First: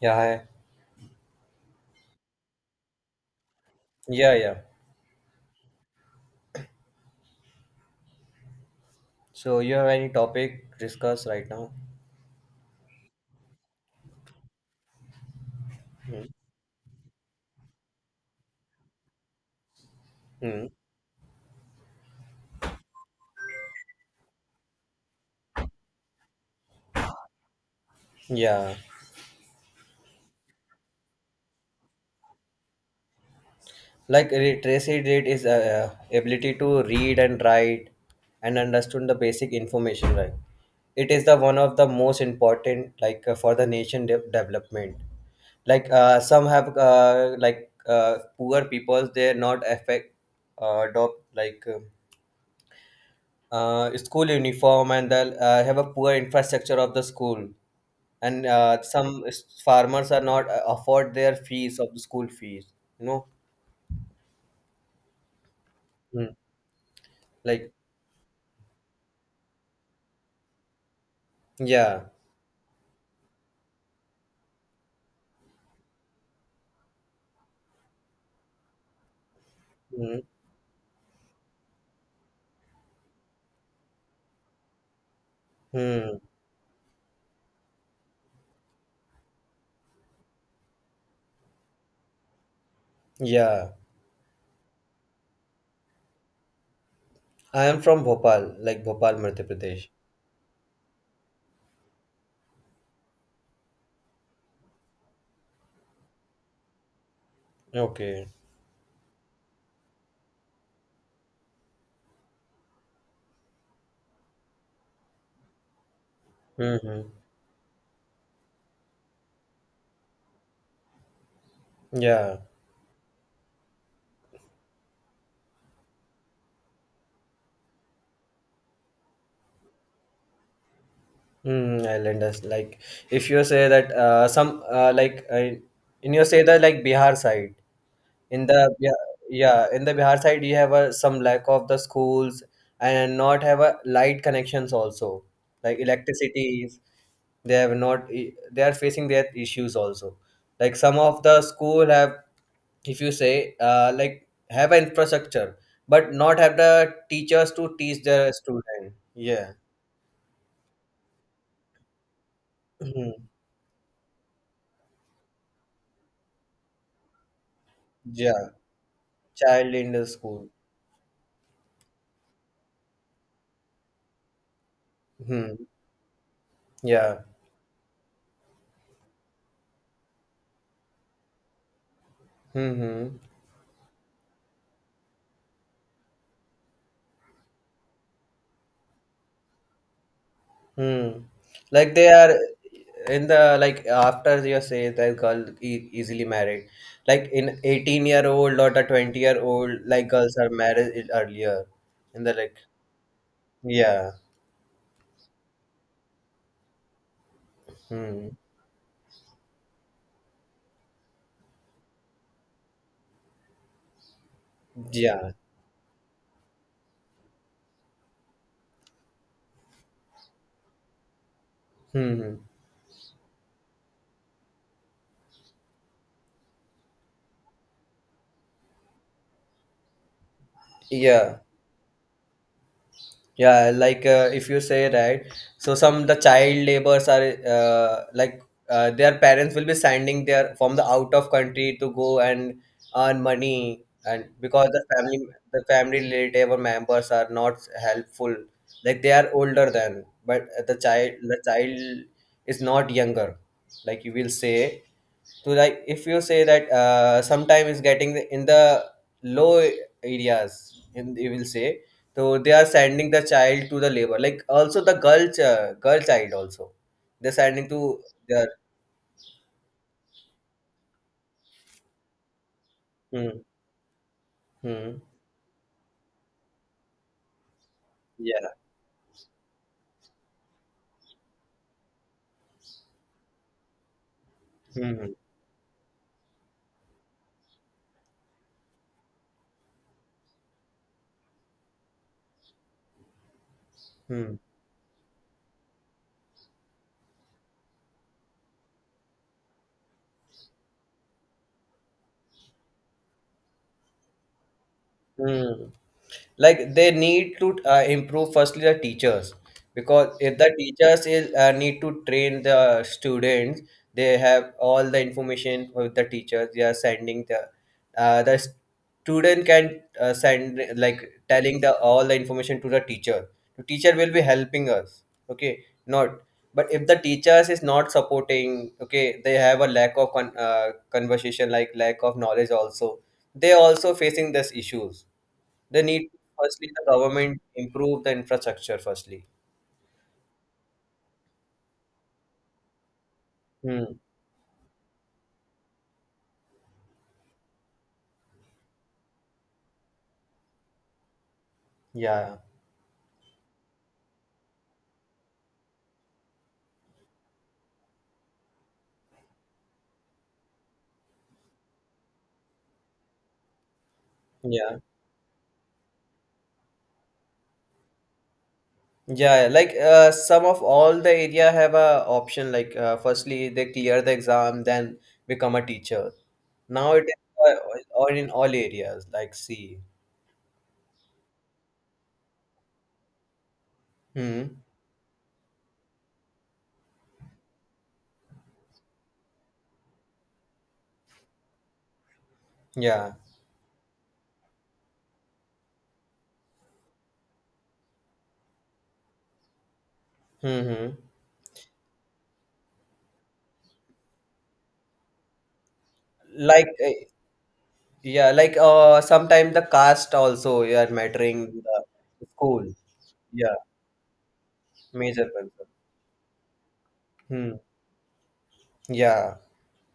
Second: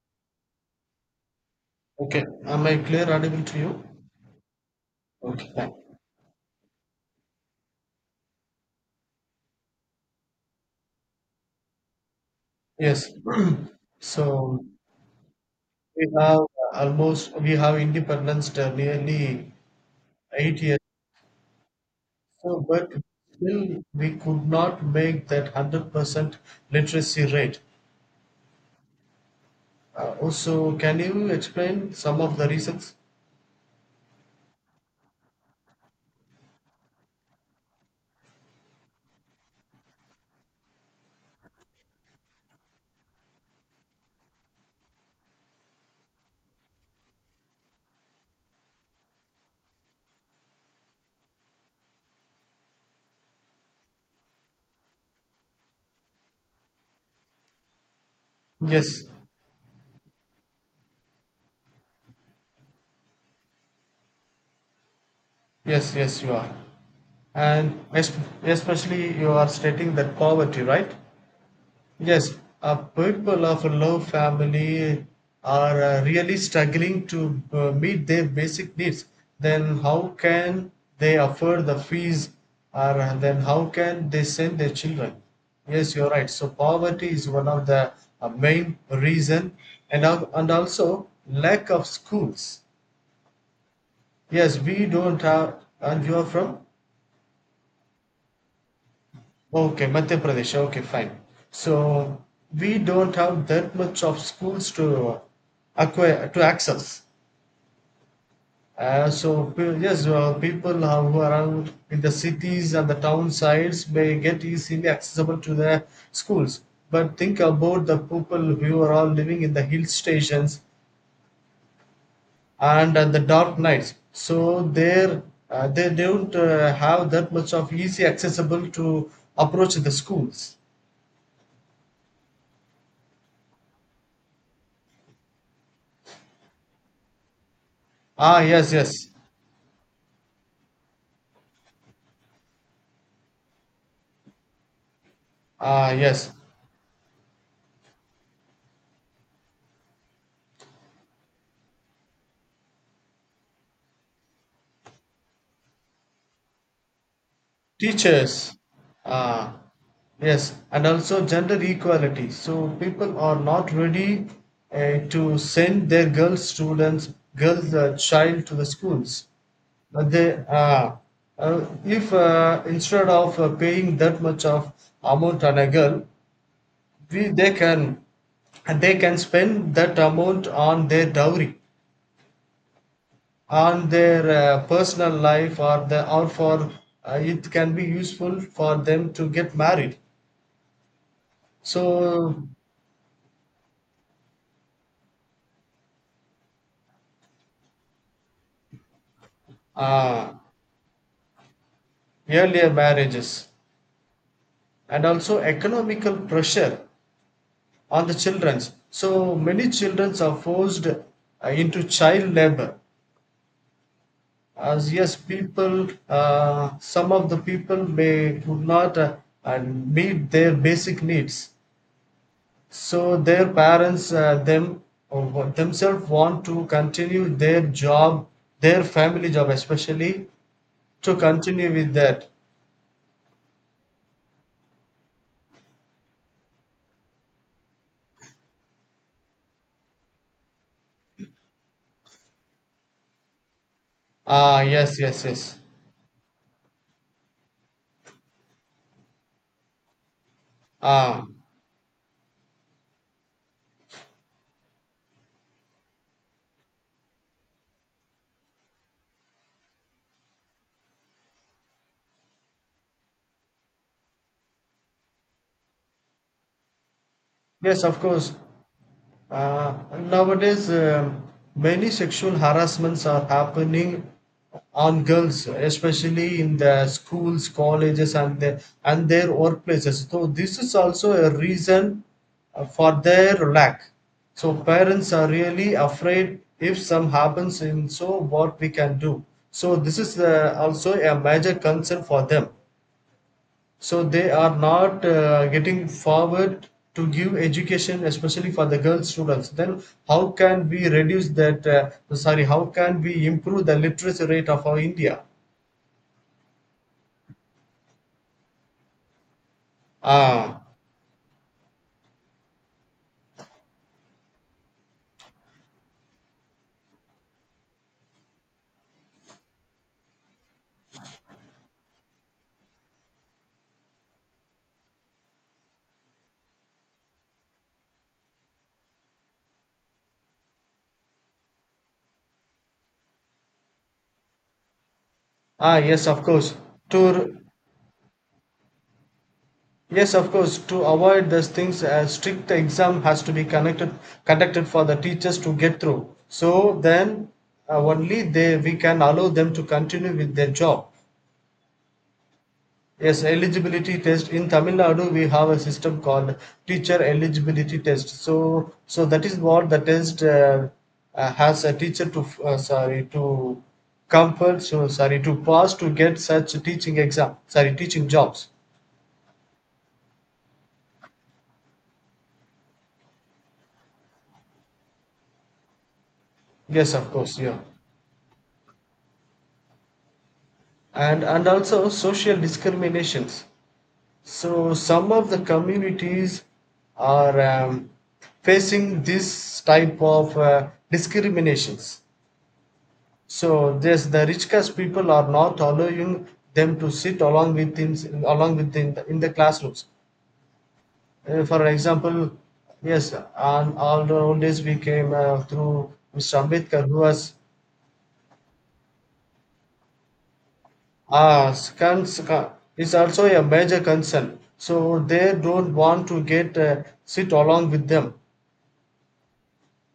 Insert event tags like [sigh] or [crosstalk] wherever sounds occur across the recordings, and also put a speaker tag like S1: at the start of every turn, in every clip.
S1: Yeah, hi.
S2: Okay. Am I clear audible to you?
S1: Yeah, yeah.
S2: Okay, fine.
S1: So you have any topic discuss right now?
S2: Yes. [clears throat] So we
S1: Hmm.
S2: have independence nearly eight
S1: Hmm.
S2: years. So, but still we could not make that 100% literacy rate.
S1: Yeah.
S2: Also, can you explain some of the reasons?
S1: Like re- Tracy did is ability to read and write and understand the basic information, right? It is the one of the most important like for the nation de- development. Like some have like poor peoples they're not affect adopt like school uniform and they have a poor infrastructure of the school and
S2: Yes,
S1: some s- farmers are not afford their fees of the school fees you know
S2: yes, yes, you
S1: Mm,
S2: are.
S1: like
S2: And es- Especially you are stating that poverty, right?
S1: yeah
S2: Yes, people of a low family are really struggling to meet their basic needs. Then how
S1: mm,
S2: can they afford the fees, or then how can they send their children? Yes, you're
S1: hmm
S2: right. So poverty is one of the main reason, and also lack of schools.
S1: yeah.
S2: Yes, we don't have. And you are from?
S1: I am from Bhopal, like Bhopal Madhya
S2: Okay,
S1: Pradesh.
S2: Madhya Pradesh. Okay, fine. So we don't have that much of schools to acquire to access.
S1: Okay.
S2: Yes, well, people are- who are around in the cities and the town sides may get easily accessible to the schools.
S1: Mm-hmm.
S2: But think about the people who are all living in the hill stations
S1: Yeah.
S2: and at the dark nights. So there, they don't have that much of easy accessible to approach the schools.
S1: Mm, islanders like if you say that some like in you say that like Bihar side,
S2: Ah,
S1: in the
S2: yes, yes.
S1: yeah, yeah in the Bihar side you have a, some lack of the schools and not have a light connections also, like
S2: Ah, yes,
S1: electricity. They have not I- they are facing their issues also, like some of the school have if you say like have an infrastructure but not have the teachers to teach their
S2: teachers.
S1: student. Yeah.
S2: Ah, yes, and also gender equality. So people
S1: Mhm.
S2: are not ready to send their girl students, girl child
S1: Yeah
S2: to the schools.
S1: child in the
S2: But they,
S1: school.
S2: ah, if Instead of paying that much of amount
S1: Hmm.
S2: on a girl,
S1: Yeah.
S2: we they can and they can spend that amount on their dowry,
S1: Hmm.
S2: on their personal life, or the or for it can be useful for them to get married.
S1: Hmm. Like they are
S2: So
S1: in the like after you say the girl e- easily married, like in 18-year-old or the 20-year old, like
S2: uh,
S1: girls are married earlier in the like.
S2: earlier marriages,
S1: Yeah.
S2: and also economical pressure on the
S1: Hmm.
S2: children. So many childrens are forced into child labor. As yes,
S1: Yeah.
S2: people, some of the people may could not, meet their basic needs.
S1: Hmm.
S2: So their parents, themselves want to continue their job, their family job especially, to
S1: Yeah.
S2: continue with that.
S1: Yeah. Like if you say right, so some the child laborers are like their parents will be sending their from the out of country to go and earn money, and
S2: Ah,
S1: because the
S2: yes, yes,
S1: family,
S2: yes.
S1: the family relative or members are not helpful, like they are older than, but the child
S2: Ah,
S1: the child is not younger, like you will say. So like if you say that sometime is getting in the low areas in you will say, so they are sending the child to the labor, like also the girl ch- girl child also they're sending to
S2: yes, of course.
S1: their.
S2: And nowadays, many sexual harassments are
S1: Hmm,
S2: happening
S1: hmm,
S2: on girls, especially in the schools, colleges, and
S1: yeah
S2: the, and their workplaces. So this is also a reason for their lack. So parents
S1: hmm,
S2: are really afraid if some happens in, so what we can do. So this is also a major concern for them, so they
S1: hmm,
S2: are not getting forward to give education especially for the girl students. Then how can we reduce that, no, sorry, how can we improve the literacy rate of our India?
S1: hmm. Like they need to improve firstly the teachers, because if the
S2: Ah.
S1: teachers is, need to train the students, they have all the information with the teachers. They are sending the student can send like telling the all the information to the teacher, the teacher will be helping us. Okay, not, but if the teachers is not supporting, okay they have a lack of con- conversation, like lack of knowledge also, they also facing this issues.
S2: Ah,
S1: They need
S2: yes, of course.
S1: firstly the
S2: to
S1: government improve the infrastructure firstly.
S2: yes of course, to avoid these things, a strict exam has to be connected
S1: Hmm.
S2: conducted for the teachers to get through. So then only they, we can allow them to continue with their job.
S1: Yeah.
S2: Yes, eligibility test. In Tamil Nadu, we have a system called teacher eligibility test. So, so that is what the test, has a teacher to sorry, to compel,
S1: Yeah.
S2: so sorry, to pass to get such teaching exam, sorry, teaching jobs.
S1: Yeah. Like some of all the area have a option like firstly they clear the exam then become a teacher. Now
S2: Yes,
S1: it
S2: of
S1: is
S2: course,
S1: uh,
S2: yeah,
S1: all in all areas like see.
S2: and also social discriminations.
S1: Hmm.
S2: So some of the communities are facing this type of discriminations.
S1: Yeah.
S2: So yes, the rich caste people are not allowing them to sit along with, in, along with in the classrooms.
S1: Hmm.
S2: For example, yes, and all the old days we came through Mr.
S1: Like
S2: Ambedkar, who was
S1: yeah. Like sometimes the caste also you are mattering
S2: uh,
S1: the
S2: cons- con-
S1: school.
S2: is also a
S1: Yeah.
S2: major concern. So
S1: Major
S2: they
S1: concern.
S2: don't want to get sit
S1: Hmm.
S2: along with them,
S1: Yeah.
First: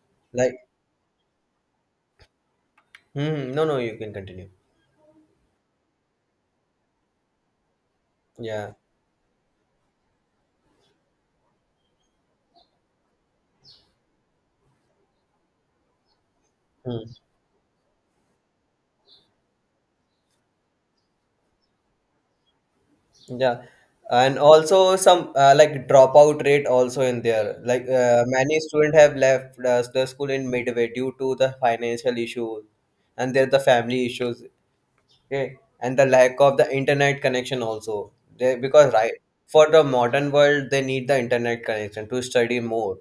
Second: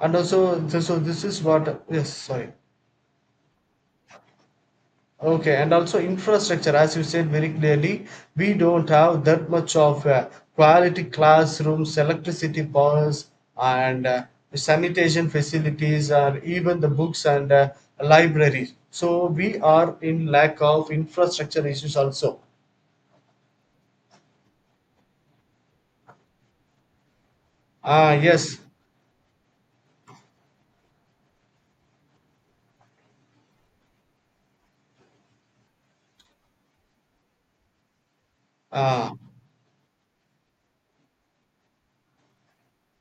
S2: and
S1: Like.
S2: also, so so this is what, yes, sorry.
S1: Hmm. No. No. You can continue.
S2: Okay, and also infrastructure, as you said very clearly, we
S1: Yeah.
S2: don't have that much of quality classrooms, electricity powers, and sanitation facilities, or even the
S1: Hmm.
S2: books and libraries. So we are in lack of infrastructure issues also.
S1: Yeah. And also some like dropout rate also in there. Like
S2: Ah,
S1: many
S2: yes.
S1: students have left the school in midway due to the financial issue and there the family issues. Okay, and the lack of the internet connection also. They, because
S2: Ah.
S1: right, for the modern world they need the internet connection to study more.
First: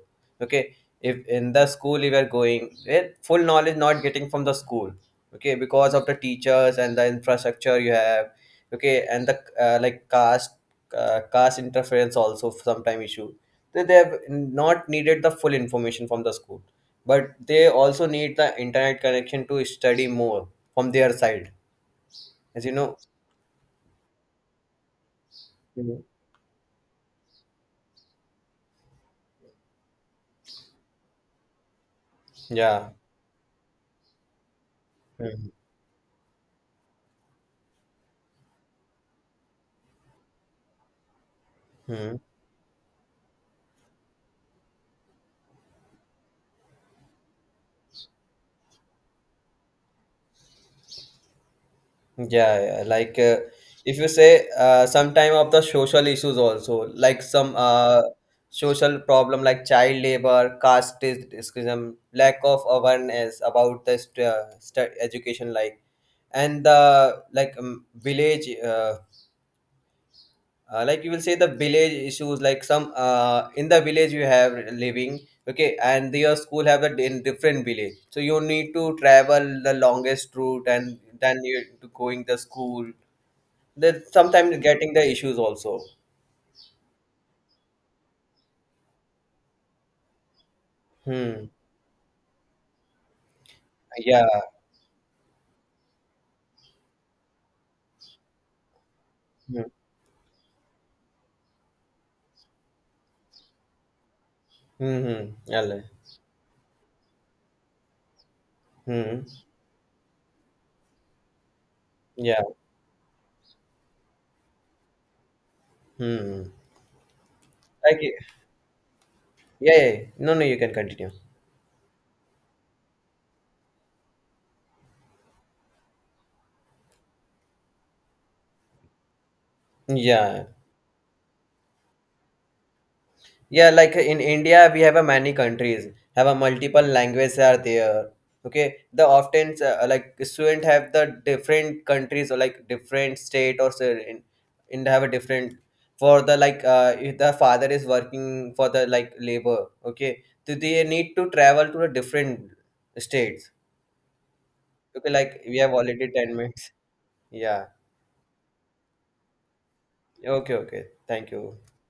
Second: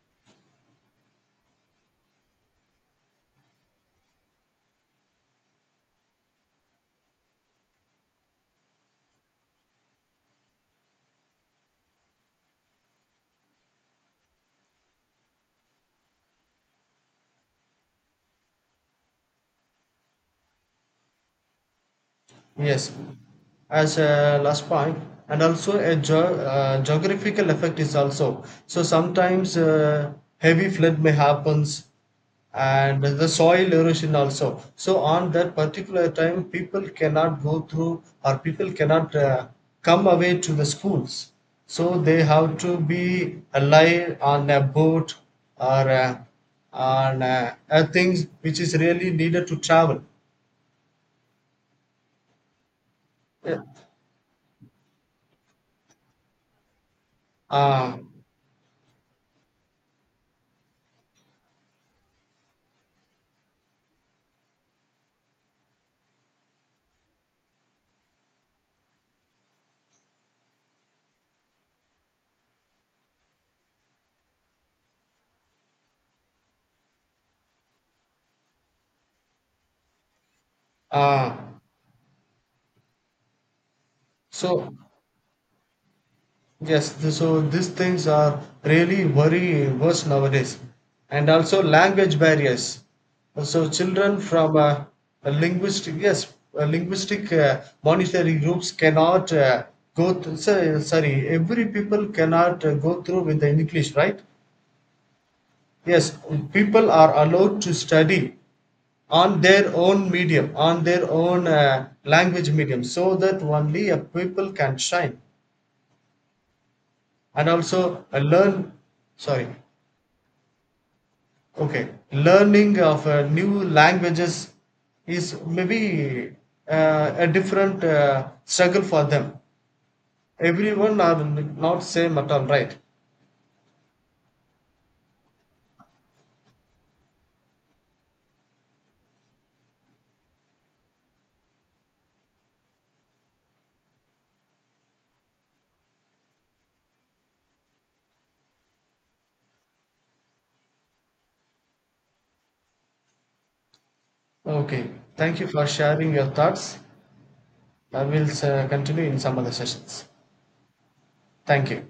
S1: Okay, if in the school you are going eh, full knowledge not getting from the school, okay because of the teachers and the infrastructure you have. Okay, and the like caste caste interference also sometime issue. They have not needed the full information from the school, but they also need the internet connection to study more from their side, as you
S2: Yes,
S1: know.
S2: as a last point, and also a
S1: Mhm.
S2: geographical effect is also. So sometimes heavy flood may happens,
S1: Yeah.
S2: and the soil erosion also. So on
S1: Mhm.
S2: that particular time, people cannot go through, or people cannot come away to the schools. So
S1: Mhm.
S2: they have to be alive on a boat or on things which is really needed to travel.
S1: Yeah, yeah. Like
S2: Yeah.
S1: if you say some time of the social issues also, like some
S2: Uh,
S1: social problem like child labor, caste discrimination, lack of awareness about the st- st- education, like and the like village like you will say the village issues, like some in the village you have living, okay and your school have it in different village, so you need to travel the longest route and
S2: uh,
S1: then you to going the school, then sometimes
S2: So
S1: getting the issues also.
S2: yes, so these things are really very worse nowadays, and
S1: Hmm
S2: also language barriers. So children
S1: yeah
S2: from a linguistic, yes, linguistic monetary groups cannot,
S1: hmm
S2: sorry, every people cannot go through with the English, right?
S1: hmm yeah
S2: Yes, people are allowed to study
S1: hmm
S2: on their own medium, on their own
S1: yeah
S2: language medium, so that only a people can shine
S1: hmm
S2: and
S1: like
S2: also learn. Sorry.
S1: yeah, yeah, no no you can continue
S2: Okay, learning of new languages is maybe a different struggle for them.
S1: yeah.
S2: Everyone are not same at all, right?
S1: Yeah, like in India, we have a many countries have a multiple languages are there. Okay, the often like student have the different countries or like different state or so in have a different for the like if the father is working for the like labor. Okay, so they need to travel to the different states.
S2: Okay,
S1: Okay,
S2: thank
S1: like
S2: you
S1: we
S2: for
S1: have
S2: sharing
S1: already
S2: your
S1: 10 minutes.
S2: thoughts.
S1: Yeah.
S2: I will continue in some other sessions.
S1: Okay. Okay. Thank you.
S2: Thank you.